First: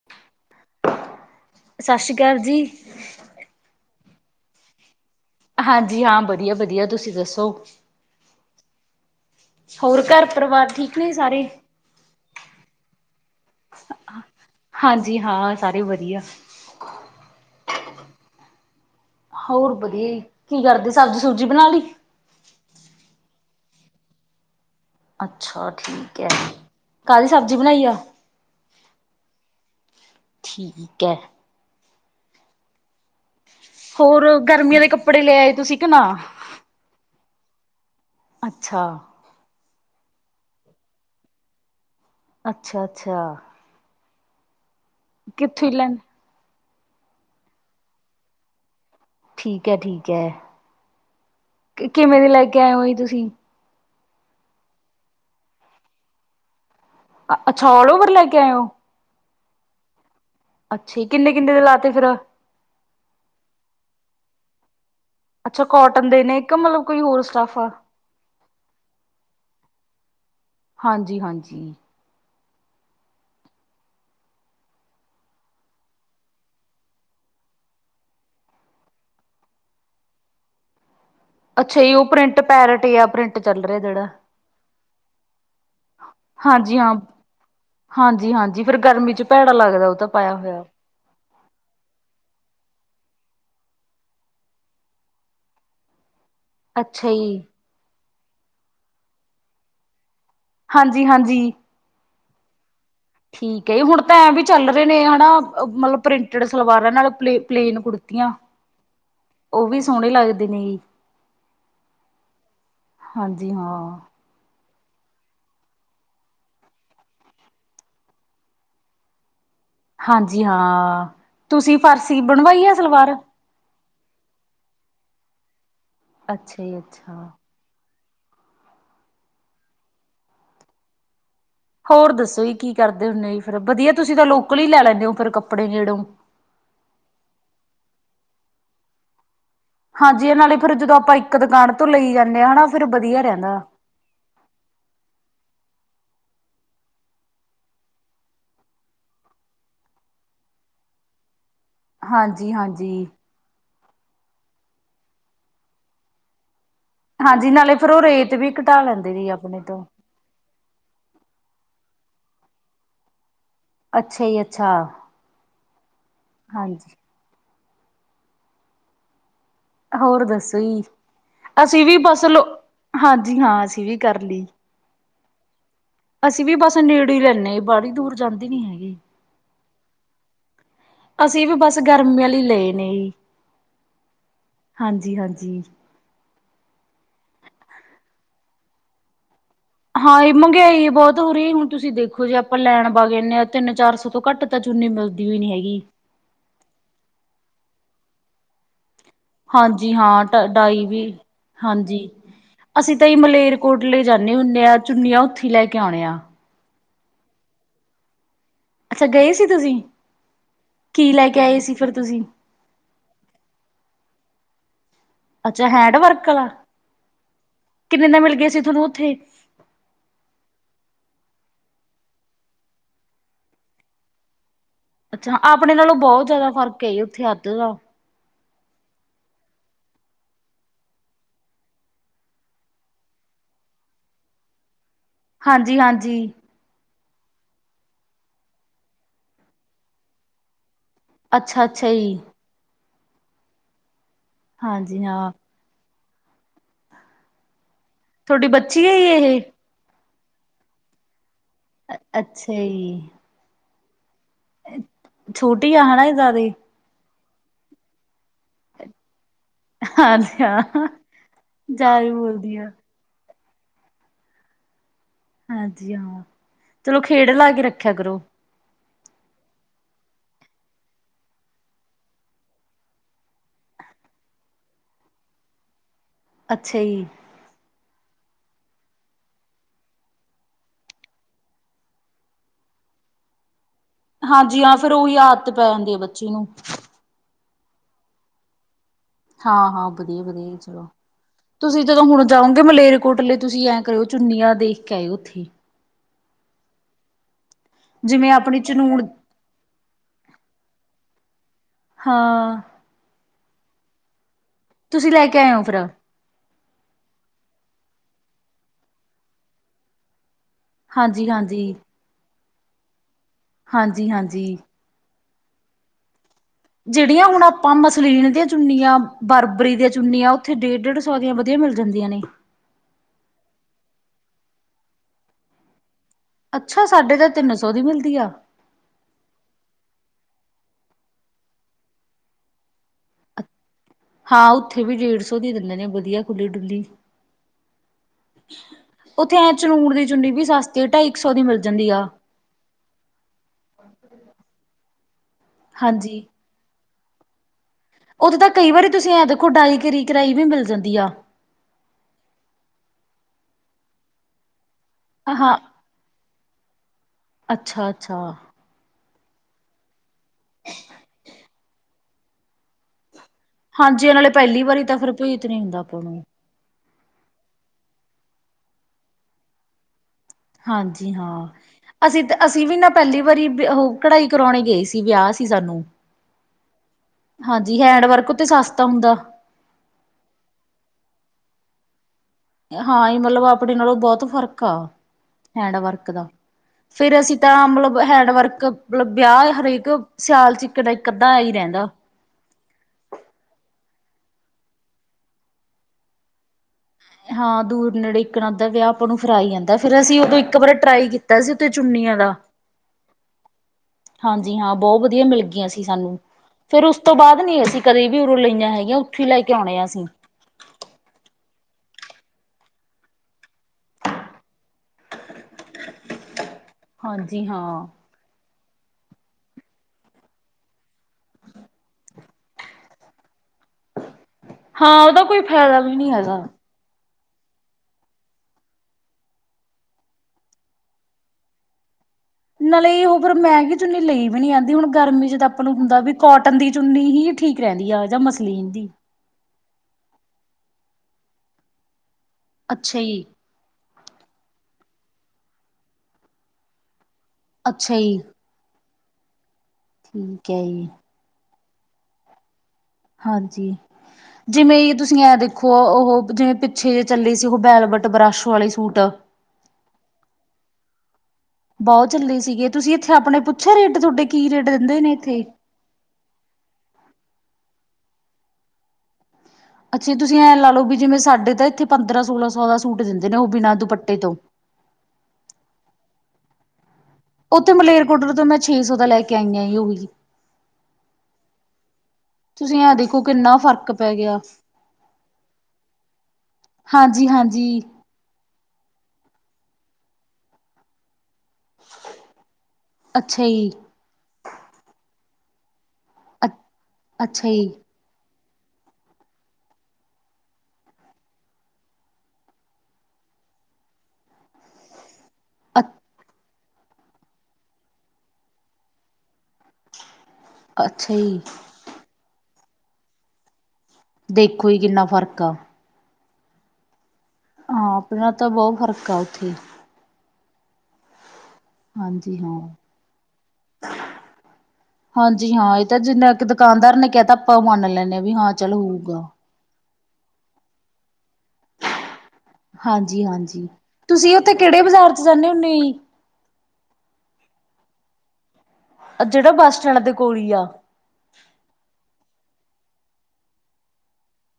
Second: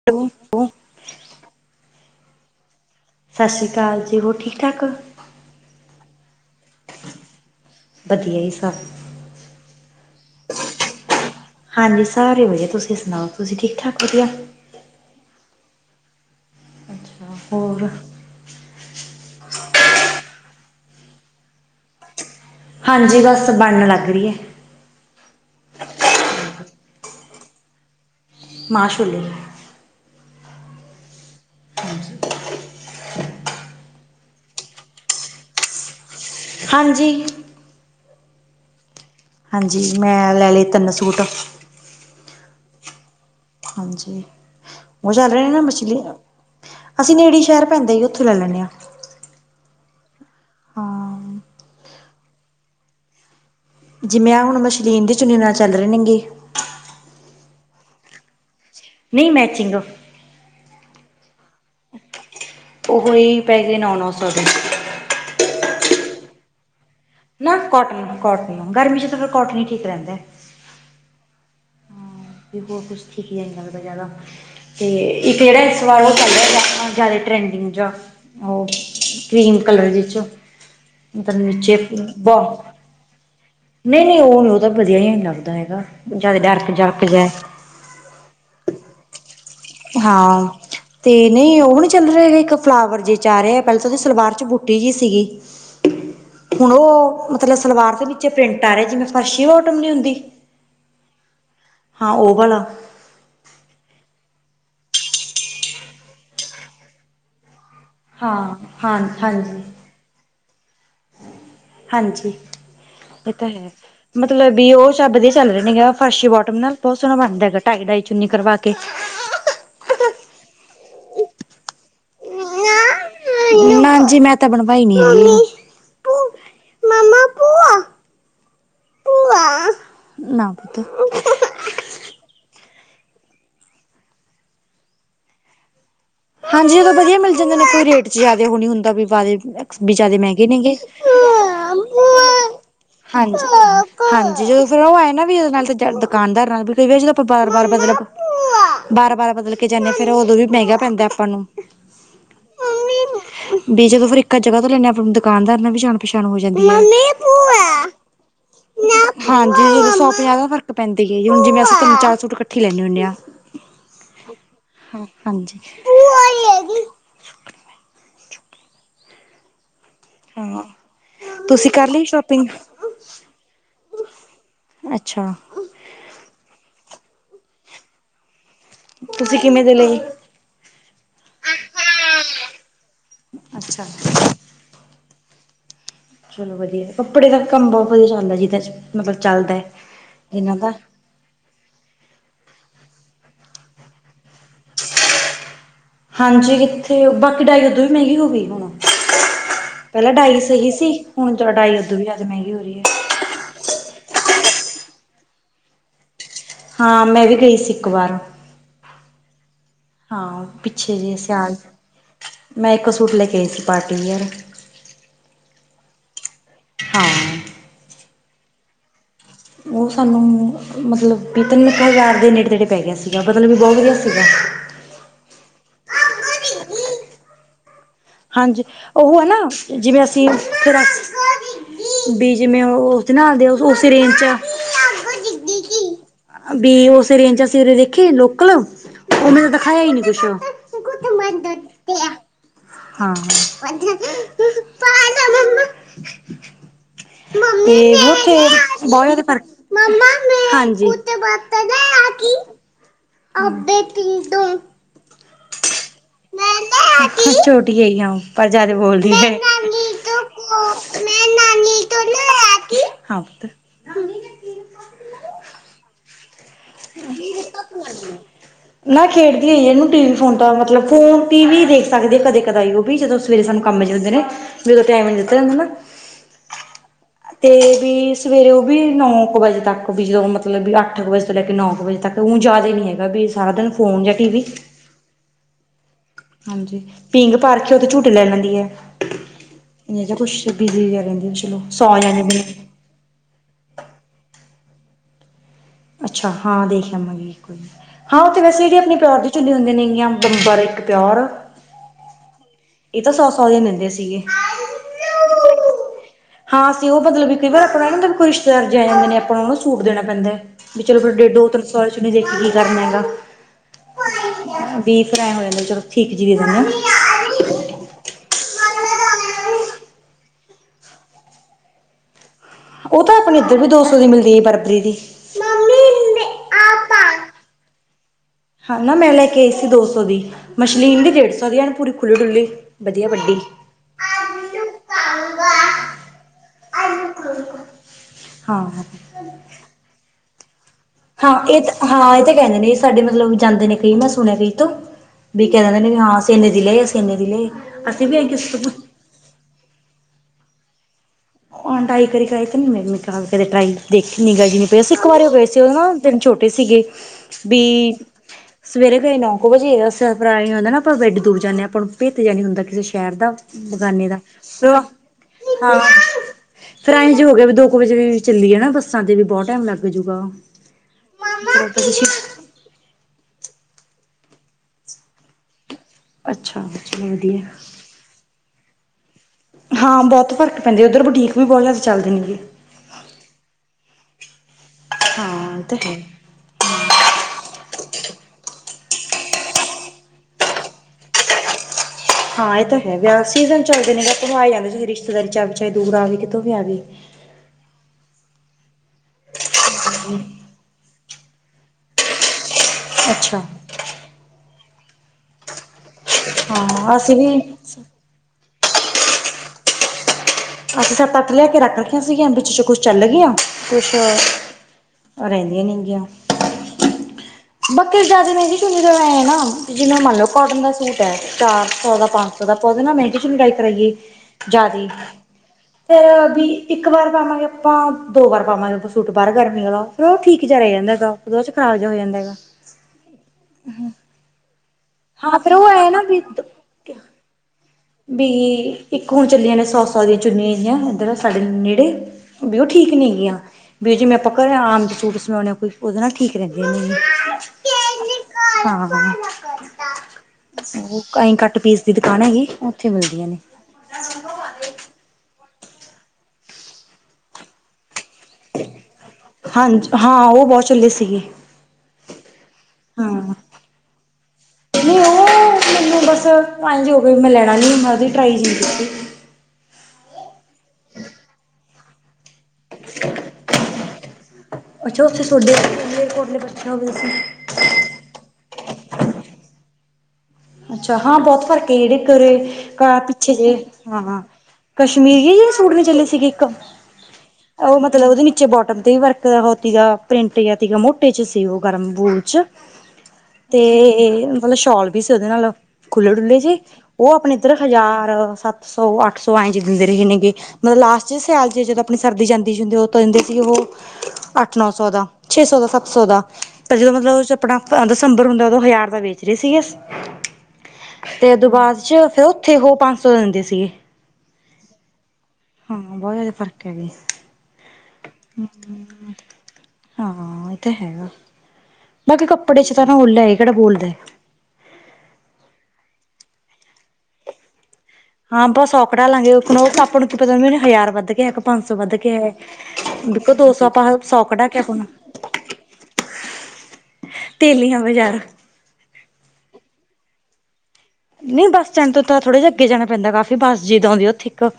[inaudible] ਸਤਿ ਸ਼੍ਰੀ ਅਕਾਲ ਜੀ। ਸਤਿ ਸ਼੍ਰੀ ਅਕਾਲ ਜੀ ਹੋਰ ਠੀਕ ਠਾਕ। ਹਾਂਜੀ ਹਾਂ ਵਧੀਆ-ਵਧੀਆ ਤੁਸੀਂ ਦੱਸੋ। ਵਧੀਆ ਜੀ ਸਭ ਹੋਰ ਘਰ ਪਰਿਵਾਰ ਠੀਕ ਨੇ ਸਾਰੇ ਹਾਂਜੀ ਸਾਰੇ ਵਧੀਆ ਤੁਸੀਂ ਸੁਣਾਓ ਤੁਸੀਂ ਠੀਕ ਠਾਕ ਵਧੀਆ ਹਾਂਜੀ ਹਾਂ ਸਾਰੇ ਵਧੀਆ ਅੱਛਾ ਹੋਰ ਹੋਰ ਵਧੀਆ ਜੀ ਕੀ ਕਰਦੇ ਸਬਜ਼ੀ ਸੁਬਜ਼ੀ ਬਣਾ ਲਈ ਹਾਂਜੀ ਬਸ ਬਣਨ ਲੱਗ ਰਈ ਏ। ਅੱਛਾ ਠੀਕ ਐ, ਕਲ ਸਬਜ਼ੀ ਬਣਾਈ ਐ। ਮਾ ਸ਼ੋਲੇ ਠੀਕ ਐ। ਹਾਂਜੀ। ਹੋਰ ਗਰਮੀਆਂ ਦੇ ਕੱਪੜੇ ਲੈ ਆਏ ਤੁਸੀਂ ਕਿ ਨਾ। ਹਾਂਜੀ। ਅੱਛਾ। ਹਾਂਜੀ ਮੈਂ ਲੈ ਲਏ ਤਿੰਨ ਸੂਟ। ਅੱਛਾ-ਅੱਛਾ। ਹਾਂਜੀ ਉਹ ਚੱਲ ਰਹੀ ਨਾ ਕਿੱਥੋਂ ਈ ਲੈਂਦੇ? ਮਛੀਲੀ ਅਸੀਂ ਨੇੜੇ ਹੀ ਸ਼ੈਰ ਪੈਂਦਾ ਜੀ ਉਥੋਂ ਲੈ ਲੈਨੇ ਆ। ਠੀਕ ਐ ਠੀਕ ਐ, ਹਾਂ ਕਿਵੇਂ ਦੇ ਲੈ ਕੇ ਆਏ ਹੋ ਜੀ ਤੁਸੀਂ? ਜਿਵੇਂ ਆ ਹੁਣ ਮਸ਼ਲੀਨ ਦੀ ਚੁਨੀ ਨਾਲ ਚੱਲ ਰਹੇ ਨੇਗੇ। ਅੱਛਾ ਆਲ ਓਵਰ ਲੈ ਕੇ ਆਇਓ। ਨੀ ਮੈਚਿੰਗ। ਅੱਛੇ ਕਿੰਨੇ-ਕਿੰਨੇ ਦੇ ਲਾ ਤੇ ਫਿਰ। ਉਹ ਕੋਈ ਪੈ ਗਏ ਨੋ-ਨੋ ਸੌ ਦੇ। ਅੱਛਾ ਕੋਟਨ ਦੇ ਨੇ। ਕਿ ਮਲਬ ਕੋਈ ਹੋਰ ਨਾ ਸਟੱਫ ਆ ਕੋਟਨ-ਕੋਟਨ ਗਰਮੀ ਚ ਫੇਰ ਕੋਟਨ ਹੀ ਠੀਕ ਰੇੰਦਾ। ਹਾਂਜੀ-ਹਾਂਜੀ। ਵੀ ਹੋਰ ਕੁਛ ਠੀਕ ਹੀ ਨਈ ਲੱਗਦਾ ਜਾਦਾ। ਤੇ ਇੱਕ ਜੇੜਾ ਇਸ ਵਾਰ ਉਹ ਚਲ ਰਿਆ ਜਾਦਾ ਟਰੈਂਡਿੰਗ ਜਾ। ਓ ਕਰੀਮ ਕਲਰ ਦੇ ਚ। ਨੀਚੇ ਅੱਛਾ ਜੀ ਉਹ ਬ ਪ੍ਰਿੰਟ ਪੈਰਟ ਆ ਪ੍ਰਿੰਟ ਚੱਲ ਰਿਹਾ ਜਿਹੜਾ ਨਈ-ਨਈ ਉਹ ਉਹਤਾਂ ਵਧੀਆ ਹੀ ਨੀ ਲੱਗਦਾ ਹੈਗਾ। ਜਾਦਾ ਡਰਕ ਜਰਕ ਜਾ। ਹਾਂਜੀ-ਹਾਂਜੀ ਫੇਰ ਗਰਮੀ ਚ ਭੈੜਾ ਲੱਗਦਾ ਉਹ ਤਾਂ ਪਾਇਆ ਹਾਂ ਹੋਇਆ। ਤੇ ਨਈ ਉਹ ਨੀ ਚੱਲ ਰਹੇ ਇੱਕ ਫਲਾਵਰ ਜੇ ਚਾਰੇ ਪੈਲੇ ਤਾਂ ਉਹਦੀ ਸਲਵਾਰ ਚ ਬੂਟੀ ਜੀ ਸੀਗੀ। [unintelligible] ਹੁਣ ਉਹ ਜੀ ਮਤਲਬ ਸਲਵਾਰ ਦੇ ਨੀਚੇ ਪ੍ਰਿੰਟ ਆ ਰਹੇ ਜਿਵੇਂ ਫਰਸ਼ੀ ਬੋਟਮ ਨੀ ਹੁੰਦੀ। ਹਾਂਜੀ-ਹਾਂਜੀ। ਹਾਂ ਓ ਵਾਲਾ। ਠੀਕ ਐ ਜੀ ਹੁਣ ਤਾਂ ਐਂ ਵੀ ਚੱਲ ਰੇ ਨੇ ਹਨਾ ਮਤਲਬ ਪ੍ਰਿੰਟਡ ਸਲਵਾਰਾਂ ਨਾਲ ਪਲੇ ਪਲੇਨ ਕੁੜ ਤਿਆ ਹਾਂ ਹਾਂ ਹਾਂਜੀ ਓ ਵੀ ਸੋਹਣੇ ਲੱਗਦੇ ਨੇ ਜੀ। ਹਾਂਜੀ ਏ ਤਾਂ ਹਾਂਜੀ ਹੈ। ਹਾਂ ਮਤਲਬ ਵੀ ਉਹ ਸਭ ਦੇ ਚੱਲ ਰਹੇ ਨੇਗੇ ਫਰਸ਼ੀ ਬੋਟਮ ਨਾਲ ਬੋਤ ਸੋਹਣਾ ਬਣਦਾ ਹੈਗਾ ਟਾਈ ਡਾਈ ਡਾਈ ਚੁੰਨੀ ਕਰਵਾ ਕੇ। ਹਾਂਜੀ ਹਾਂ ਤੁਸੀਂ ਫਰਸ਼ੀ ਬਣਵਾਈ ਆ ਸਲਵਾਰ। ਨਾ ਜੀ ਮੈਂ ਤਾਂ ਬਣਵਾਈ ਨੀ ਹੈਗੀ। ਅੱਛਾ ਜੀ ਅੱਛਾ। ਮਾਮਾ ਭੂਆ, ਨਾ ਪੁੱਤ। ਹੋਰ ਦੱਸੋ ਜੀ ਕੀ ਕਰਦੇ ਹੁੰਨੇ ਜੀ ਫਿਰ ਵਧੀਆ ਤੁਸੀਂ ਤਾਂ ਲੋਕਲ ਹੀ ਲੈ ਲੈਂਦੇ ਹੋ ਫਿਰ ਕੱਪੜੇ ਨੇੜੋਂ। ਹਾਂਜੀ ਉਦੇ ਵਧੀਆ ਮਿਲ ਜਾਂਦੇ ਨੇ ਕੋਈ ਰੇਟ ਜਿਆਦੇ ਉਹ ਨੀ ਹੁੰਦਾ ਵੀ ਵ ਵੀ ਜਾਦਾ ਹਾਂਜੀ ਇਹ ਮਹਿੰਗੇ ਨਾਲੇ ਫਿਰ ਨੇਗੇ ਜਦੋਂ ਆਪਾਂ ਇੱਕ ਦੁਕਾਨ ਤੋਂ ਲਈ ਜਾਂਦੇ ਹਾਂ ਹਨਾ ਫਿਰ ਵਧੀਆ ਹਾਂਜੀ। ਰਹਿੰਦਾ ਹਾਂਜੀ ਜਦੋਂ ਫਿਰ ਉਹ ਆਏ ਨਾ ਵੀ ਉਹਦੇ ਨਾਲ ਦੂਜਾ ਦੁਕਾਨਦਾਰ ਨਾਲ ਵੀ ਜਦੋਂ ਆਪਾਂ ਬਾਰ-ਬਾਰ ਮਤਲਬ ਬਾਰ-ਬਾਰ ਬਦਲ ਕੇ ਜਾਨੇ ਫੇਰ ਉਦੋਂ ਵੀ ਮੈਂਗਾ ਪੈਂਦਾ ਆਪਾਂ ਨੂੰ। ਹਾਂਜੀ -ਹਾਂਜੀ। ਡੀ ਜੈ ਤੇ ਫਿਰ ਇੱਕ ਜਗ੍ਹਾ ਤੋਂ ਲੈਂਨੇ ਆਪ ਦੁਕਾਨਦਾਰ ਨਾਲ ਵੀ ਜਾਣ- ਪਛਾਣ ਹੋ ਜਾਂਦੀ ਆ। ਮੰਮੀ ਹਾਂਜੀ ਨਾਲੇ ਫਿਰ ਉਹ ਰੇਟ ਵੀ ਘਟਾ ਲੈਂਦੇ ਜੀ ਆਪਣੇ ਤੋਂ। ਸੋ- ਪੰਜਾਹ ਦਾ ਫਰਕ ਪੈਂਦਾ ਹੀ ਹੈ ਜੀ ਹੁਣ, ਜਿਵੇਂ ਅਸੀਂ ਤਿੰਨ- ਚਾਰ ਸੂਟ ਇਕੱਠੇ ਲੈਂਦੇ ਹੁੰਦੇ ਹਾਂ। ਅੱਛਾ ਜੀ ਅੱਛਾ। ਹਾਂਜੀ। ਹਾਂਜੀ। ਹੋਰ ਦੱਸੋ ਹਾਂ ਜੀ, ਤੁਸੀਂ ਅਸੀਂ ਕਰ ਵੀ ਲਈ ਫਸਲ, ਸ਼ੋਪਿੰਗ ਹਾਂਜੀ ਹਾਂ, ਅਸੀਂ ਵੀ ਕਰ ਲਈ। ਅੱਛਾ। ਅਸੀਂ ਵੀ ਬਸ ਨੇੜੇ ਹੀ ਰਹਿੰਦੇ ਆ, ਬਾਲੀ ਦੂਰ ਜਾਂ ਦੇ ਨੀ ਹੈਗੇ। ਤੁਸੀਂ ਕਿੰਨੇ ਦੀ ਲਈ? ਅਸੀਂ ਵੀ ਬਸ ਗਰਮੀਆਂ ਲਈ ਲਏ ਨੇ ਜੀ। ਅੱਛਾ। ਹਾਂਜੀ- ਹਾਂਜੀ। ਚਲੋ ਵਧੀਆ, ਕੱਪੜੇ ਦਾ ਕੰਮ ਬਹੁਤ ਵਧੀਆ ਚੱਲਦਾ, ਜੀਦਾ ਮਤਲਬ ਚੱਲਦੈ। ਹਾਂ ਇਹ ਮਹਿੰਗਾਈ ਬਹੁਤ ਹੋ ਰਹੀ ਹੁਣ ਤੁਸੀਂ 'ਦੇਖੋ ਦੇਖੋ ਜੇ ਆਪਾਂ ਲੈਣ ਬਗ ਜਾਂਨੇ ਆ, ਤਿੰਨ -ਚਾਰ ਸੌ ਤੋਂ ਘੱਟ ਤਾਂ ਚੁੰਨੀ ਮਿਲਦੀ ਈਓ ਨੀ ਹੈਗੀ। ਹਾਂਜੀ ਕਿੱਥੇ ਬਾਕੀ ਡਾਈ ਉਹਦੋਂ ਵੀ ਮਹਿੰਗੀ ਹੋ ਗਈ ਹੁਣ। ਹਾਂਜੀ ਪਹਿਲਾਂ ਹਾਂ ਡਾਈ ਸਹੀ ਸੀ, ਵੀ ਹੁਣ ਚ ਡਾਈ ਉਦੋਂ ਵੀ ਜ਼ਿਆਦੀ ਮਹਿੰਗੀ ਹੋ ਗਈ ਐ। ਤੇ ਮਲੇਰਕੋਟਲੇ ਜਾਂਦੇ ਹੁੰਨੇ ਆ, ਚੁੰਨੀਆਂ ਉੱਥੇ ਹੀ ਲੈ ਕੇ ਆਉਣੇ ਆ। ਹਾਂ ਮੈਂ ਵੀ ਗਈ ਸੀ ਇੱਕ ਵਾਰ। ਅੱਛਾ ਗਏ ਸੀ ਤੁਸੀਂ ਹਾਂ, ਪਿੱਛੇ ਕੀ ਜਿਹੇ ਲੈ ਕੇ ਸਿਆਲ। ਆਏ ਸੀ ਫਿਰ ਤੁਸੀਂ ਮੈਂ ਇੱਕ ਸੂਟ ਲੈ ਕੇ ਆਈ ਸੀ, ਪਾਰਟੀ ਵੀਅਰ। ਅੱਛਾ ਹੈਂਡ ਵਰਕ ਆਲਾ, ਹਾਂ ਕਿੰਨੇ ਦਾ ਮਿਲ ਗਿਆ ਸੀ ਤੁਹਾਨੂੰ ਉੱਥੇ? ਓ ਸਾਨੂੰ ਮਤਲਬ ਵੀ ਤਿੰਨ ਕ ਹਜ਼ਾਰ ਦੇ ਨੇੜੇ -ਤੇੜੇ ਪੈ ਗਿਆ ਸੀਗਾ, ਮਤਲਬ ਵੀ ਬਹੁਤ ਵਧੀਆ ਸੀਗਾ। ਅੱਛਾ ਆਪਣੇ ਨਾਲੋਂ ਬਹੁਤ ਜ਼ਿਆਦਾ ਫ਼ਰਕ ਹੈ ਜੀ ਉੱਥੇ ਅੱਧ ਦਾ। ਹਾਂਜੀ। ਉਹ ਹੈ ਨਾ, ਜਿਵੇਂ ਅਸੀਂ ਫਿਰ ਅ ਬੀ ਜਿਵੇਂ ਉਸਦੇ ਨਾਲ ਦੇ, ਉਸ ਰੇਂਜ ਚ ਹਾਂਜੀ- ਹਾਂਜੀ। ਬੀ ਉਸ ਰੇਂਜ ਚ ਫਿਰ ਦੇਖੀ ਲੋਕਲ, ਉਹਨੇ ਤਾਂ ਦਿਖਾਇਆ ਹੀ ਨਹੀਂ ਕੁਛ। ਅੱਛਾ -ਅੱਛਾ ਜੀ। ਹਾਂ। ਹਾਂਜੀ, ਹਾਂ। ਤੇ ਉਥੇ ਤੁਹਾਡੀ ਬੱਚੀ ਹੈ ਬਹੁਤ ਜੀ ਜਿਆਦਾ ਫਰਕ, ਇਹ ਹਾਂਜੀ। ਅ ਅੱਛਾ ਜੀ! ਆਪਦੇ ਤੀ ਤੂੰ। ਛੋਟੀ ਆ ਹਨਾਂ ਏ ਜ਼ਿਆਦਾ ਈ? ਛੋਟੀ ਏ ਜੀ ਹਾਂ, ਪਰ ਜਿਆਦਾ ਬੋਲਦੀ ਏ। ਜਾਦਾ ਬੋਲਦੀ ਆ। ਹਾਂ ਪੁੱਤ। ਕੰਮ ਨੀ ਗਏ? ਹਾਂਜੀ ਹਾਂ, ਚਲੋ ਖੇਡ ਲਾ ਕੇ ਰੱਖਿਆ ਕਰੋ। ਨਾ ਖੇਡਦੀ ਆ ਇਹਨੂੰ ਟੀ ਵੀ ਫੋਨ ਤਾਂ ਮਤਲਬ ਫੋਨ ਟੀ ਵੀ ਦੇਖ ਸਕਦੇ ਕਦੇ ਕਦਾਈਂ ਉਹ ਵੀ ਜਦੋਂ ਸਵੇਰੇ ਸਾਨੂੰ ਕੰਮ ਜਾਦੇ ਹੁੰਦੇ ਨੇ ਉਦੋਂ ਟਾਈਮ ਨੀ ਦਿੱਤਾ ਜਾਂਦਾ ਨਾ ਅੱਛਾ ਜੀ ਤੇ ਵੀ ਸਵੇਰੇ ਉਹ ਵੀ ਨੌ ਕੁ ਵਜੇ ਤੱਕ ਵੀ ਜਦੋਂ ਮਤਲਬ ਵੀ ਅੱਠ ਕੁ ਵਜੇ ਤੋਂ ਲੈ ਕੇ ਨੌ ਕੁ ਵਜੇ ਤੱਕ ਊ ਜ਼ਿਆਦਾ ਹੀ ਨੀ ਹੈਗਾ ਵੀ ਸਾਰਾ ਦਿਨ ਫੋਨ ਜਾਂ ਟੀ ਵੀ ਹਾਂਜੀ ਹਾਂ ਫੇਰ ਓਹੀ ਆਦਤ ਪੈ ਜਾਂਦੀ ਹੈ ਬੱਚੇ ਨੂੰ ਹਾਂਜੀ ਪੀਂਗ ਭਰ ਕੇ ਉਹ ਤੇ ਝੂਟੇ ਲੈ ਲੈਂਦੀ ਹੈ ਹਾਂ ਹਾਂ ਇਹ ਜਾਂ ਵਧੀਆ ਕੁਛ ਵਧੀਆ ਚਲੋ ਬਿਜ਼ੀ ਜਾ ਰਹਿੰਦੀ ਚਲੋ ਤੁਸੀਂ ਸੌ ਜਦੋਂ ਜਾਂਦੇ ਹੁਣ ਨੇ ਜਾਉਗੇ ਮਲੇਰ ਕੋਟਲੇ ਤੁਸੀਂ ਐਂ ਕਰਿਓ ਚੁੰਨੀਆਂ ਦੇਖ ਕੇ ਆਏ ਉੱਥੇ ਅੱਛਾ ਹਾਂ ਦੇਖਿਆ ਅਵਾਗੀ ਹਾਂ ਜਿਵੇਂ ਉੱਥੇ ਵੈਸੇ ਬੀ ਆਪਣੀ ਚਨੂਨ ਬਾਰਦਰੀ ਦੀ ਝੁ ਹੁੰਦੇ ਨੇ ਬੰਬਰ ਇੱਕ ਪਿਆਰ ਹਾਂ ਇਹ ਤਾਂ ਸੌ ਸੌ ਦੇ ਲਿੰਦੇ ਸੀਗੇ ਤੁਸੀਂ ਲੈ ਕੇ ਆਇ ਹੋ ਫੇਰ ਹਾਂ ਅਸੀਂ ਉਹ ਮਤਲਬ ਵੀ ਕਈ ਵਾਰ ਆਪਣਾ ਨਾ ਕੋਈ ਰਿਸ਼ਤੇਦਾਰ ਜੇ ਆ ਜਾਂਦੇ ਨੇ ਆਪਣਾ ਉਹਨੂੰ ਸੂਟ ਦੇਣਾ ਪੈਂਦਾ ਵੀ ਚਲੋ ਫਿਰ ਹਾਂਜੀ ਡੇਢ ਦੋ ਤਿੰਨ ਹਾਂਜੀ ਸੌ ਚ ਦੇਖ ਕੇ ਕੀ ਕਰਨਾ ਹੈਗਾ ਹਾਂਜੀ ਹਾਂਜੀ ਵੀ ਫਰਾਈ ਹੋ ਜਾਂਦੀ ਚਲ ਠੀਕ ਜੀਅ ਦਿੰਦੇ ਆ ਜਿਹੜੀਆਂ ਹੁਣ ਆਪਾਂ ਮਸਲੀਨ ਦੀਆਂ ਚੁੰਨੀਆਂ ਬਰਬਰੀ ਦੀਆਂ ਚੁੰਨੀਆਂ ਉੱਥੇ ਡੇਢ ਡੇਢ ਸੌ ਦੀਆਂ ਵਧੀਆ ਮਿਲ ਜਾਂਦੀਆਂ ਨੇ ਉਹ ਤਾਂ ਆਪਣੇ ਇੱਧਰ ਵੀ ਦੋ ਸੌ ਦੀ ਮਿਲਦੀ ਹੈ ਬਰਬਰੀ ਦੀ ਅੱਛਾ ਸਾਡੇ ਤਾਂ ਤਿੰਨ ਸੌ ਦੀ ਮਿਲਦੀ ਆ ਹ ਨਾ ਮੈਂ ਲੈ ਕੇ ਆਈ ਸੀ ਦੋ ਸੌ ਦੀ ਮਛਲੀ ਦੀ ਡੇਢ ਸੌ ਦੀ ਪੂਰੀ ਖੁੱਲੀ ਡੁੱਲੀ ਵਧੀਆ ਵੱਡੀ ਹਾਂ ਹਾਂ ਉੱਥੇ ਵੀ ਇਹ ਡੇਢ ਸੌ ਦੀ ਦਿੰਦੇ ਨੇ ਵਧੀਆ ਖੁੱਲੀ ਡੁੱਲੀ ਹਾਂ ਹਾਂ ਉੱਥੇ ਐਂ ਚਨੂਨ ਦੀ ਚੁੰਨੀ ਵੀ ਸਸਤੀ ਢਾਈ ਸੌ ਦੀ ਮਿਲ ਤਾਂ ਜਾਂਦੀ ਹਾਂ ਆ ਇਹ ਤਾਂ ਕਹਿੰਦੇ ਨੇ ਸਾਡੇ ਮਤਲਬ ਜਾਂਦੇ ਨੇ ਕਈ ਮੈਂ ਸੁਣਿਆ ਕਈ ਤੋਂ ਵੀ ਕਹਿ ਦਿੰਦੇ ਨੇ ਵੀ ਹਾਂ ਹਾਂਜੀ ਅਸੀਂ ਇਨੇ ਲਏ ਅਸੀਂ ਕਿਨੇ ਦੀ ਲਿਆਈਏ ਉਦੋਂ ਤਾਂ ਕਈ ਵਾਰੀ ਤੁਸੀਂ ਐਂ ਦੇਖੋ ਡਾਈ ਕਰੀ ਕਰਾਈ ਵੀ ਮਿਲ ਜਾਂਦੀ ਆ ਹ ਡਯੇ ਕਰੀ ਕਰ ਨ ਮ ਕਦੇ ਟਈ ਦੇਖ ਨੀ ਗਜ਼ ਨੀ ਪਏ ਸੀ ਇੱਕ ਵਾਰੀ ਉਹ ਪਏ ਹਾਂ ਸੀ ਉਹਦੇ ਨਾ ਦਿਨ ਛੋਟੇ ਸੀਗੇ ਵੀ ਅੱਛਾ ਅੱਛਾ ਸਵੇਰੇ ਗ ਨੌ ਕੁ ਵਜੇਰਾ ਹੁੰਦਾ ਨਾ ਆਪਾਂ ਵੈੱਡੀ ਦੂਰ ਜਾਂਦੇ ਹਾਂ ਆਪਾਂ ਨੂੰ ਭੇਤ ਜਾ ਨਹੀਂ ਹੁੰਦਾ ਕਿਸੇ ਸ਼ਹਿਰ ਦਾ ਦਕਾਨੇ ਹਾਂਜੀ ਇਹ ਦਾ ਨਾਲੇ ਪਹਿਲੀ ਹਾਂ ਵਾਰੀ ਤਾਂ ਫਿਰ ਭੇਤ ਨੀ ਹੁੰਦਾ ਆਪਾਂ ਨੂੰ ਫਿਰ ਐਂ ਜੇ ਹੋ ਗਿਆ ਵੀ ਦੋ ਕੁ ਵਜੇ ਵੀ ਚੱਲੀਏ ਨਾ ਬੱਸਾਂ ਤੇ ਵੀ ਬਹੁਤ ਟਾਈਮ ਲੱਗ ਜਾੂਗਾ ਹਾਂਜੀ ਹਾਂ ਅਸੀਂ ਤਾਂ ਅਸੀਂ ਵੀ ਨਾ ਪਹਿਲੀ ਵਾਰੀ ਉਹ ਕੜਢਾਈ ਕਰਾਉਣੇ ਗਏ ਸੀ ਵਿਆਹ ਸੀ ਸਾਨੂੰ ਅੱਛਾ ਚਲੋ ਵਧੀਆ ਹਾਂਜੀ ਹੈਂਡ ਵਰਕ ਉੱਥੇ ਸਸਤਾ ਹੁੰਦਾ ਹਾਂ ਬਹੁਤ ਫ਼ਰਕ ਪੈਂਦਾ ਉੱਧਰ ਬੁਟੀਕ ਵੀ ਬਹੁਤ ਜ਼ਿਆਦਾ ਚੱਲਦੇ ਨੇਗੇ ਹਾਂ ਹੀ ਮਤਲਬ ਆਪਣੇ ਨਾਲੋਂ ਬਹੁਤ ਫ਼ਰਕ ਆ ਹਾਂ ਇਹ ਹੈਂਡ ਤਾਂ ਹੈ ਵਰਕ ਦਾ ਫੇਰ ਅਸੀਂ ਤਾਂ ਮਤਲਬ ਹੈਂਡ ਵਰਕ ਮਤਲਬ ਵਿਆਹ ਹਰੇਕ ਸਿਆਲ ਚ ਇੱਕ ਤਾਂ ਇੱਕ ਅੱਧਾ ਆ ਹੀ ਰਹਿੰਦਾ ਹਾਂ ਇਹ ਤਾਂ ਹੈ ਵਿਆਹ ਸੀਜ਼ਨ ਚੱਲਦੇ ਨੇ ਭਵਾ ਆ ਜਾਂਦਾ ਚਾਹੇ ਰਿਸ਼ਤੇਦਾਰੀ ਚਵੇ ਚਾਹੇ ਦੂਰ ਆਵੇ ਕਿਥੋਂ ਵੀਆਵੇ ਹਾਂ ਦੂਰ ਨੇੜੇਕਣ ਅੱਧ ਦਾ ਵਿਆਹ ਆਪਾਂ ਨੂੰ ਫਿਰਈ ਜਾਂਦਾ ਫਿਰ ਅਸੀਂ ਉਦੋਂ ਇਕ ਵਾਰੀ ਟਰਾਈ ਕੀਤਾ ਸੀ ਉੱਥੇ ਚੁੰਨੀਆਂ ਦਾ ਅੱਛਾ ਹਾਂਜੀ ਹਾਂ ਬਹੁਤ ਵਧੀਆ ਮਿਲ ਗਈਆਂ ਸੀ ਸਾਨੂੰ, ਫਿਰ ਹਾਂ ਉਸ ਤੋਂ ਅਸੀਂ ਵੀ ਬਾਅਦ ਨੀ ਅਸੀਂ ਕਦੇ ਊਰੋ ਲਈਆਂ ਹੈਗੀਆਂ, ਉੱਥੋਂ ਹੀ ਲੈ ਕੇ ਆਉਣੇ ਅਸੀਂ ਅੱਛਾ ਸੱਤ- ਅੱਠ ਲਿਆ ਕੇ ਰੱਖ ਰੱਖੀਆਂ ਸੀਗੀਆਂ, ਵਿੱਚ ਕੁਛ ਚੱਲ ਗਈਆ ਕੁੱਛ ਉਹ ਰਹਿੰਦੀਆਂ ਨੀ ਹੈਗੀਆਂ, ਹਾਂਜੀ ਹਾਂ ਬਾਕੀ ਜ਼ਿਆਦਾ ਮਹਿੰਗੀ ਚੁੰਨੀ ਤਾਂ ਹੈ ਨਾ, ਜਿਵੇਂ ਮੰਨ ਲਓ ਕੋਟਨ ਦਾ ਸੂਟ ਐ, ਚਾਰ ਸੌ ਦਾ ਪੰਜ ਸੌ ਆਪਾਂ ਉਹਦੇ ਨਾਲ ਮਹਿੰਗੀ ਚੁੰਨੀ ਡਾਈ ਕਰਾਈਏ ਜਾਦੀ ਕੀ ਫੈਦਾ ਔਰ ਵੀ ਇੱਕ ਵਾਰ ਪਾਵਾਂਗੇ ਆਪਾਂ, ਦੋ ਵਾਰ ਪਾਵਾਂਗੇ ਸੂਟ ਬਾਹਰ ਗਰਮੀ ਵਾਲਾ, ਫੇਰ ਉਹ ਠੀਕ ਜਿਹਾ ਰਹਿ ਜਾਂਦਾ ਗਾ ਉਹਦੇ 'ਚ ਖਰਾਬ ਜਿਹਾ ਹੋ ਜਾਂਦਾ ਗਾ ਨਾਲੇ ਇਹ ਉਪਰ ਮਹਿੰਗੀ ਚੁੰਨੀ ਲਈ ਵੀ ਨੀ ਜਾਂਦੀ ਹੁਣ ਗਰਮੀ 'ਚ ਹਾਂ ਤਾਂ ਫੇਰ ਆਪਾਂ ਉਹ ਨੂੰ ਐ ਹੁੰਦਾ ਨਾ ਵੀ ਕੋਟਨ ਦੀ ਚੁੰਨੀ ਹੀ ਠੀਕ ਰਹਿੰਦੀ ਆ ਜਾਂ ਵੀ ਮਸਲੀਨ ਦੀ। ਇੱਕ ਹੁਣ ਚੱਲੀਆਂ ਆ ਸੌ -ਸੌ ਦੀਆਂ ਚੁੰਨੀਆਂ ਜਿਹੀਆਂ, ਇੱਧਰ ਸਾਡੇ ਨੇੜੇ ਵੀ ਉਹ ਠੀਕ ਅੱਛਾ ਨਹੀਂ ਜੀ। ਹੈਗੀਆਂ ਵੀ ਜੀ ਮੈਂ ਪੱਕਾ ਆਮ ਦੇ ਸੂਟ ਸਵਾਂਦੇ, ਕੋ ਉਹਦੇ ਨਾਲ ਠੀਕ ਰਹਿੰਦੀਆਂ ਨੇ ਅੱਛਾ ਜੀ ਹਾਂ, ਠੀਕ ਹੈ ਜੀ। ਓ ਕਂਈ ਕੱਟ ਪੀਸ ਦੀ ਦੁਕਾਨ ਹੈਗੀ ਮਿਲਦੀਆਂ ਨੇ ਹਾਂਜੀ, ਜਿਵੇਂ ਏ ਤੁਸੀਂ ਐਂ ਦੇਖੋ ਉਹ ਜਿਵੇਂ ਪਿੱਛੇ ਜੇ ਚੱਲੀ ਸੀ ਉਹ ਬੈਲ ਵ ਇਕ ਬਰਸ਼ ਵਾਲੇ ਸੂਟ ਹਾਂਜੀ, ਹਾਂ ਉਹ ਬਹੁਤ ਚੱਲੇ ਸੀਗੇ ਬਹੁਤ ਚੱਲੇ ਸੀਗੇ, ਤੁਸੀਂ ਹਾਂ ਇੱਥੇ ਆਪਣੇ ਪੁੱਛਿਆ ਰੇਟ ਤੁਹਾਡੇ ਕੀ ਰੇਟ ਨਹੀਂ ਦਿੰਦੇ ਨੇ ਉਹ ਐਥੇ ਮੈਨੂੰ ਬਸ ਐੰਜ ਹੋਵੇ, ਮੈਂ ਲੈਣਾ ਨਹੀਂ, ਮੈਂ ਵੀ ਉਹਦੀ ਟਰਾਈ ਨਹੀ ਕੀਤੀ ਅੱਛਾ ਤੁਸੀਂ ਐਂ ਲਾ ਲਓ ਵੀ ਜਿਵੇਂ ਸਾਡੇ ਤਾਂ ਇੱਥੇ ਪੰਦਰਾਂ- ਸੋਲਾਂ ਸੌ ਦਾ ਸੂਟ ਦਿੰਦੇ ਨੇ ਉਹ ਬਿਨਾਂ ਦੁਪੱਟੇ ਤੋਂ ਅੱਛਾ ਉੱਥੇ ਤੁਹਾਡੇ ਕੋਟਲੇ ਬਛਾ ਵੀ ਸੀ ਉੱਥੇ ਮਲੇਰਕੋਟਲੇ ਤੋਂ ਮੈਂ ਛੇ ਸੌ ਦਾ ਲੈ ਕੇ ਆਈ ਆ, ਉਹੀ ਅੱਛਾ ਹਾਂ ਬਹੁਤ ਫਰਕ ਏ ਇਹੜੇ ਘਰੇ, ਤੁਸੀਂ ਐਂ ਘਰ ਦੇਖੋ ਪਿੱਛੇ ਜੇ ਕਿੰਨਾ ਫ਼ਰਕ ਪੈ ਹਾਂ ਗਿਆ ਕਸ਼ਮੀਰੀ ਜਿਹੀ ਸੂਟ ਨੇ ਚੱਲੇ ਸੀਗੇ ਇੱਕ ਜੀ ਹਾਂਜੀ 'ਚ ਬੋਟਮ ਤੇ ਵੀ ਵਰਕ ਹੋਤੀਦਾ, ਪ੍ਰਿੰਟ ਜਾਤੀਦਾ ਮੁੜ ਟਿਚ ਸੀ ਉਹ ਗਰਮ ਬੂਚ, ਅੱਛਾ ਜੀ। ਤੇ ਮਤਲਬ ਸ਼ੋਲ ਵੀ ਸੀ ਉਹਦੇ ਨਾਲ ਖੁੱਲੀ ਡੁੱਲੀ ਅ ਜੀ, ਉਹ ਆਪਣੇ ਅੱਛਾ ਇੱਧਰ ਜੀ ਹਜ਼ਾਰ, ਸੱਤ ਸੌ, ਅੱਠ ਸੌ ਐਂ 'ਚ ਦਿੰਦੇ ਰਹੇ ਨੇਗੇ ਮਤਲਬ ਲਾਸਟ 'ਚ ਸਿਆਲ 'ਚ ਜਦੋਂ ਆਪਣੀ ਸਰਦੀ ਜਾਂਦੀ ਜੂਂਦੀ, ਉਦੋਂ ਦਿੰਦੇ ਸੀ ਉਹ ਅੱਠ, ਨੌ ਸੌ ਦਾ ਛੇ ਸੌ ਦਾ, ਅ ਸੱਤ ਸੌ ਦਾ ਤਾਂ ਜਦੋਂ ਮਤਲਬ ਉਹ ਆਪਣਾ ਦਸੰਬਰ ਹੁੰਦਾ, ਉਦੋਂ ਹਜ਼ਾਰ ਦਾ ਵੇਚ ਰਹੇ ਸੀਗੇ ਅੱਛਾ ਜੀ ਤੇਦ ਬਾਅਦ 'ਚ, ਫੇਰ ਉੱਥੇ ਉਹ ਪੰਜ ਸੌ ਦਾ ਦਿੰਦੇ ਸੀਗੇ ਦੇਖੋ ਜੀ, ਕਿੰਨਾ ਫ਼ਰਕ ਆ ਹਾਂ, ਬਹੁਤ ਜ਼ਿਆਦਾ ਫਰਕ ਹੈਗੇ ਹਾਂ, ਆਪਨਾ ਤਾਂ ਬਹੁਤ ਫਰਕ ਆ ਉੱਥੇ ਹਾਂ ਇਹ ਤਾਂ ਹੈ, ਬਾਕੀ ਹਾਂਜੀ ਹਾਂ। ਕੱਪੜੇ 'ਚ ਤਾਂ ਨਾ ਉਲਾ ਹੈ, ਇਹ ਕੇੜਾ ਬੋਲਦਾ ਹਾਂਜੀ ਹਾਂ, ਇਹ ਤਾਂ ਜਿੰਨਾ ਕ ਦੁਕਾਨਦਾਰ ਨੇ ਕਹਿਤਾ, ਆਪਾਂ ਉਹ ਮੰਨ ਲੈਂਦੇ ਵੀ ਹਾਂ ਚੱਲ ਬਸ ਔਕੜਾ ਹੋਊਗਾ। ਲਾਂਗੇ ਉਹ ਆਪੋ ਨੂੰ ਕੀ ਪਤਾ ਹਜ਼ਾਰ ਵੱਧ ਕੇ ਆਏ ਕ ਪੰਜ ਸੌ ਵੱਧ ਕੇ ਆਏ ਹਾਂਜੀ-ਹਾਂਜੀ ਤੁਸੀਂ ਕਢਾ ਉੱਥੇ ਕੇ ਕੇੜੇ ਹੁਣ ਬਾਜ਼ਾਰ 'ਚ ਜਾਂਦੇ ਹੁੰਦੇ ਤੇਲੀਆਂ ਬਾਜ਼ਾਰ ਜੇੜਾ ਬੱਸ ਸਟੈਂਡ ਦੇ ਕੋਲ ਹੀ ਆ ਨਹੀਂ ਬੱਸ ਸਟੈਂਡ ਤੋਂ ਥੋੜ੍ਹਾ ਜਿਹਾ ਅੱਗੇ ਜਾਣਾ ਪੈਂਦਾ ਕਾਫੀ ਬੱਸ ਜਦ ਆਉਂਦੀ ਉੱਥੇ ਕ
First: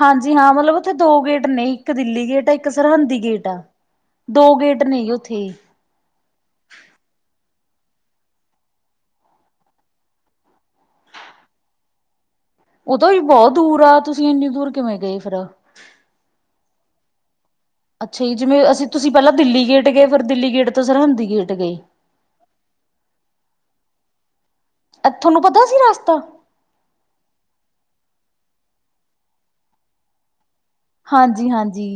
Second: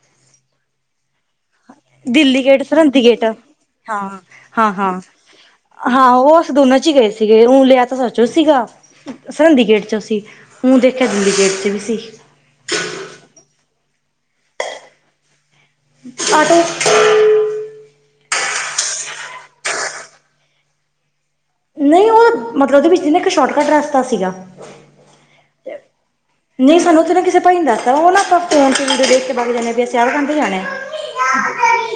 ਹਾਂਜੀ ਹਾਂ ਮਤਲਬ ਉੱਥੇ ਦੋ ਗੇਟ ਨੇ। ਇੱਕ ਦਿੱਲੀ ਗੇਟ ਆ ਇੱਕ ਸਰਹੰਦੀ ਗੇਟ ਆ ਹਾਂ ਦੋ ਹਾਂ ਗੇਟ ਹਾਂ ਨੇ ਜ ਉੱਥੇ। ਹਾਂ ਉਹ ਅਸੀਂ ਦੋਨਾਂ ਚ ਹੀ ਗਏ ਸੀਗੇ ਓ ਲਿਆ ਤਾਂ ਸੱਚੋ ਸੀਗਾ। ਸਰ ਸਿੰਡੀ ਗੇਟ ਚ ਸੀ ਹੁਨ ਦੇਖਿਆ ਸਿੰਡੀ ਗੇਟ ਚ ਵੀ ਸੀ। ਉਦੋਂ ਵੀ ਬਹੁਤ ਦੂਰ ਆ ਤੁਸੀਂ ਇੰਨੀ ਦੂਰ ਕਿਵੇਂ ਗਏ ਫੇਰ। ਆਟੋ [inaudible] ਅੱਛਾ ਜੀ ਜਿਵੇਂ ਅਸੀਂ ਤੁਸੀਂ ਪਹਿਲਾਂ ਦਿੱਲੀ ਗੇਟ ਗਏ ਫਿਰ ਦਿੱਲੀ ਗੇਟ ਤੋਂ ਸਰਹਿੰਦੀ ਗੇਟ ਗਏ। ਨਹੀਂ ਉਹ ਮਤਲਬ ਉਹਦੇ ਵਿੱਚ ਜਿੰਨਾ ਇੱਕ ਸ਼ੋਰਟਕੱਟ ਰਸਤਾ ਸੀਗਾ। ਏਥੇ ਨੂੰ ਪਤਾ ਸੀ ਰਾਸਤਾ। ਨਹੀਂ ਸਾਨੂੰ ਉਥੇ ਨਾ ਕਿਸੇ ਭਾਈ ਨੇ ਦੱਸਦਾ ਉਹਨਾ ਕੋ ਫੋਨ ਚ ਵੀਡੀਓ ਦੇਖ ਕੇ ਪਾ ਜਾਂਦੇ ਹ ਵੀ ਸਿਆਲ ਖਦੇ ਜਾਣੇ [inaudible] ਹਾਂਜੀ-ਹਾਂਜੀ।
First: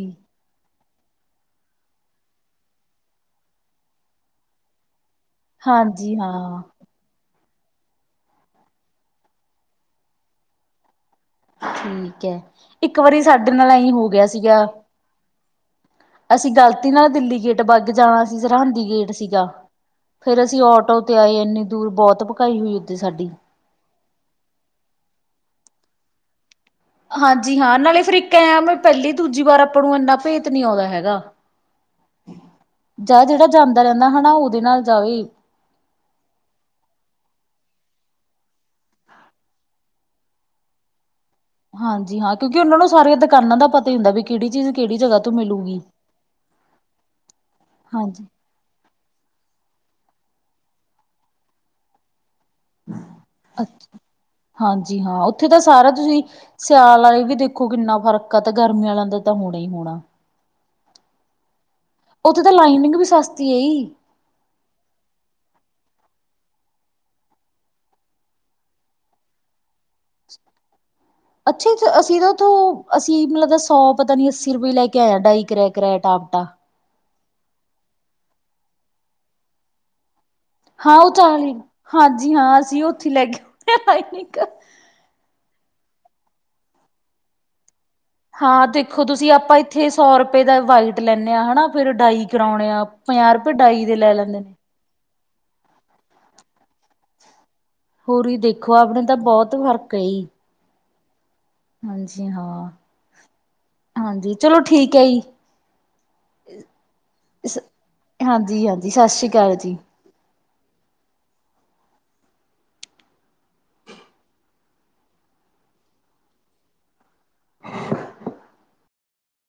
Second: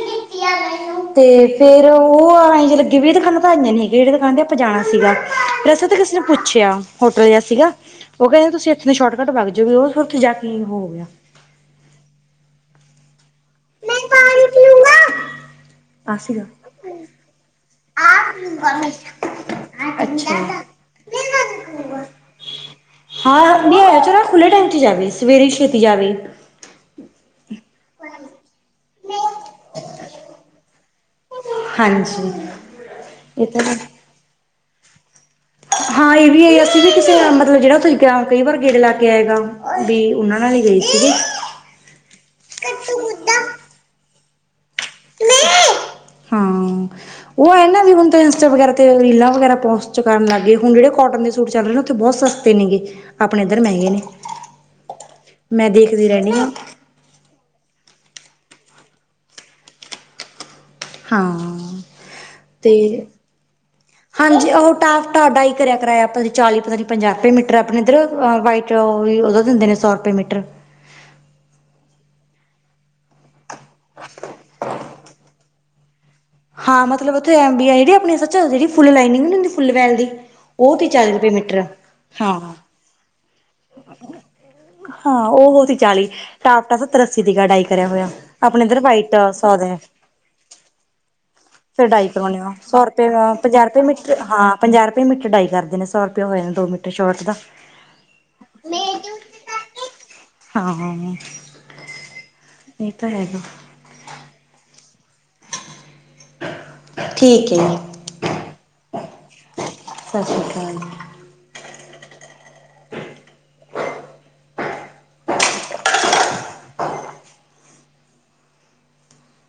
ਤੇ ਫੇਰ ਉਹ ਆਏ ਜੇ ਲੱਗੀ ਵੀ ਦੁਕਾਨਾਂ ਤਾਂ ਆਈਆਂ ਨੀ ਹੈ [unintelligible] ਜਿਹੜੇ ਦੁਕਾਨ ਤੇ ਆਪਾਂ ਜਾਣਾ ਸੀਗਾ ਰਸਤੇ ਤੇ ਕਿਸੇ ਹਾਂਜੀ ਹਾਂਜੀ ਨੇ ਹਾਂ। ਪੁੱਛਿਆ ਹੋਟਲ ਜਿਹਾ ਸੀਗਾ ਉਹ ਕਹਿੰਦੇ ਤੁਸੀਂ ਇੱਥੇ ਸ਼ੋਰਟਕੱਟ ਬਾਗ ਜੋਗੇ ਉਹ ਫਿਰ ਉੱਥੇ ਜਾ ਕੇ ਹੋ ਗਿਆ। ਠੀਕ ਹੈ। ਇੱਕ ਵਾਰੀ ਸਾਡੇ ਨਾਲ ਈਂਹੀ ਮੈਂ ਹੋ ਗਿਆ ਪਾਣੀ ਸੀਗਾ। ਪੀਊਂਗਾ ਆ ਸੀਗਾ। ਅਸੀਂ ਗ਼ਲਤੀ ਨਾਲ ਦਿੱਲੀ ਗੇਟ ਵੱਗ ਜਾਣਾ ਸੀ ਸਰਹੰਦੀ ਗੇਟ ਸੀਗਾ। ਅੱਛਾ। ਫੇਰ ਅਸੀਂ ਆਟੋ ਤੇ ਆਏ ਇੰਨੀ ਦੂਰ ਬਹੁਤ ਪਕਾਈ ਹੋਈ ਉੱਥੇ ਸਾਡੀ। [unintelligible] ਚ ਖੁੱਲੇ ਟਾਈਮ ਚ ਜਾਵੇ ਸਵੇਰੇ ਛੇਤੀ ਜਾਵੇ। ਹਾਂਜੀ ਹਾਂ ਨਾਲੇ ਫਿਰ ਇੱਕ ਐੰ ਪਹਿਲੀ-ਦੂਜੀ ਵਾਰ ਆਪਾਂ ਨੂੰ ਇੰਨਾ ਭੇਤ ਨਹੀਂ ਆਉਂਦਾ ਹੈਗਾ। ਹਾਂਜੀ ਜਾ ਜਿਹੜਾ ਇਹ ਤਾਂ ਹੈ ਜਾਂਦਾ ਰਹਿੰਦਾ ਹੈਨਾ ਉਹਦੇ ਨਾਲ ਜਾਵੇ। ਹਾਂ ਇਹ ਵੀ ਹੈ ਅਸੀਂ ਵੀ ਕਿਸੇ ਮਤਲਬ ਜਿਹੜਾ ਤੁਸੀਂ ਕ [unintelligible] ਕਈ ਵਾਰ ਗੇਟ ਲਾ ਕੇ ਆਏਗਾ ਵੀ ਉਹਨਾਂ ਨਾਲ ਹੀ ਗਏ ਸੀਗੇ। ਹਾਂਜੀ ਹਾਂ ਕਿਉਂਕਿ ਉਹਨਾਂ ਨੂੰ ਸਾਰੀਆਂ ਦੁਕਾਨਾਂ ਦਾ ਪਤਾ ਹੀ ਹੁੰਦਾ ਵੀ ਕਿਹੜੀ ਚੀਜ਼ ਕਿਹੜੀ ਜਗ੍ਹਾ ਤੋਂ ਮਿਲੂਗੀ ਹਾਂ ਉਹ ਇਹਨਾਂ ਵੀ ਹੁਣ ਤ ਹਾਂਜੀ ੲੰਸਟਾ ਵਗੈਰਾ ਤੇ ਰੀਲਾਂ ਵਗੈ ਪੌਸਟਚ ਕਰਨ ਲੱਗ ਏ ਹੁਣ ਜਿਹੜੇ ਕੋਟਨ ਦੇ ਸੂ ਚਲ ਰਹੇ ਊਥੇ ਬਹੁਤ ਸਾਸਤੇ ਨੀ ਗੇ ਆਪਣੇ ਇੱਧਰ ਅੱਛਾ ਮਹਿੰਗੇ ਨੇ। ਹਾਂਜੀ ਹਾਂ ਉੱਥੇ ਤਾਂ ਮੈਂ ਸਾਰਾ ਦੇਖਦੀ ਤੁਸੀਂ ਰਹਿੰਦੀ ਹਾਂ ਸਿਅਲ ਵਾਲੇ ਵੀ ਦੇਖ ਦੇਖੋ ਕਿੰਨਾ ਫਰਕ ਆ ਤੇ ਗਰਮੀ ਵਾਲਿਆਂ ਦਾ ਤਾਂ ਹੋਣਾ ਹੀ ਹੋਣਾ। ਹਾਂ ਉੱਥੇ ਤਾਂ ਲਾਈਨਿੰਗ ਵੀ ਤੇ ਸਸਤੀ ਅਈ। ਹਾਂਜੀ ਉਹ ਟਾਫਟਾ ਡਾਈ ਕਰਿਆ ਕਰਾਇਆ ਆਪ ਚਾਲੀ ਪਤਾ ਨ ਪੰਜਾਹ ਰੁਪਏ ਮੀਟਰ ਆਪਣੇ ਇੱਧਰ ਵਾਈਟ ਓ ਵੀ ਉਦਾ ਦਿੰਦੇ ਨੇ ਸੌ ਰੁਪਏ ਮੀਟਰ। ਅੱਛਾ-ਅੱਛਾ, ਅਸੀਂ ਤਾਂ ਓਥੋ ਅਸੀਂ ਮਤਲਬ ਦਾ ਸੌ ਪਤਾ ਨੀ ਅੱਸੀ ਰੁਪਏ ਲੈ ਕੇ ਕਰਾਆ ਡਾਈ ਕਰਿਆ ਕਰਆ ਟਫਟਾ। ਹਾਂ ਮਤਲਬ ਉੱਥੇ ਐਬੀਆਈ ਆਪੱਚਿ ਫੁੱਲ ਲਾਈਨਿੰਗੁੰ ਨੀ ਹੁਦੀ ਫੁੱਲ ਵੈਲ ਦੀ ਤੇ ਹਾਂ ਉਹ ਚਾਲੀ ਚਾ ਰੁਪਏ ਵਾਲੀ ਹਾਂ ਮੀਟਰ ਹਾਂਜੀ ਹਾਂ ਅਸੀਂ ਉੱਥੇ ਹੀ ਲੈ ਕੇ ਉਦੇ ਲੈਨੀਗ। ਹਾਂ ਉਹ ਵਾਲੀ ਤ ਚਾਲੀ ਟਾਪਟਾ ਸੱਤਰ-ਅੱਸੀ ਦੀ ਡਾਈ ਕਰਿਆ ਹੋਇਆ ਆਪਣੇ ਹਾਂ ਇੱਧਰ ਦੇਖੋ ਵਾਈਟ ਤੁਸੀਂ ਸੌ ਆਪਾਂ ਦਾ ਇੱਥੇ ਸੌ ਰੁਪਏ ਦਾ ਵਾਈਟ ਲੈਂਦੇ ਹਾਂ ਹਨਾ ਫਿਰ ਡਾਈ ਕਰਾਉਣੇ ਆ। ਤੇ ਹਾਂ ਪੰਜਾਹ ਰੁਪਏ ਡਾਈ ਦੇ ਲੈ ਮੀਟਰ ਲੈਂਦੇ ਨੇ। ਹਾਂ ਪੰਜਾਹ ਰੁਪਏ ਮੀਟਰ ਡਾਈ ਕਰਦੇ ਨੇ ਸੌ ਰੁਪਏ ਹੋਜਾਦਾ ਦੋ ਮੀਟਰ ਸ਼ੋਰਟ ਦਾ। ਹੋਰ ਹੀ ਦੇਖੋ ਆਪਣੇ ਤਾਂ ਬਹੁਤ ਫ਼ਰਕ ਅਏ। ਹਾਂ-ਹਾਂ। ਹਾਂਜੀ ਹਾਂ ਹਾਂਜੀ ਚਲੋ ਠੀਕ ਹੈ ਈ। ਠੀਕ ਹੈ ਹਾਂਜੀ ਹਾਂਜੀ ਸ਼੍ਰੀ ਅਕਾਲ ਜੀ। ਸਤਿ ਸ਼੍ਰੀ ਅਕਾਲ।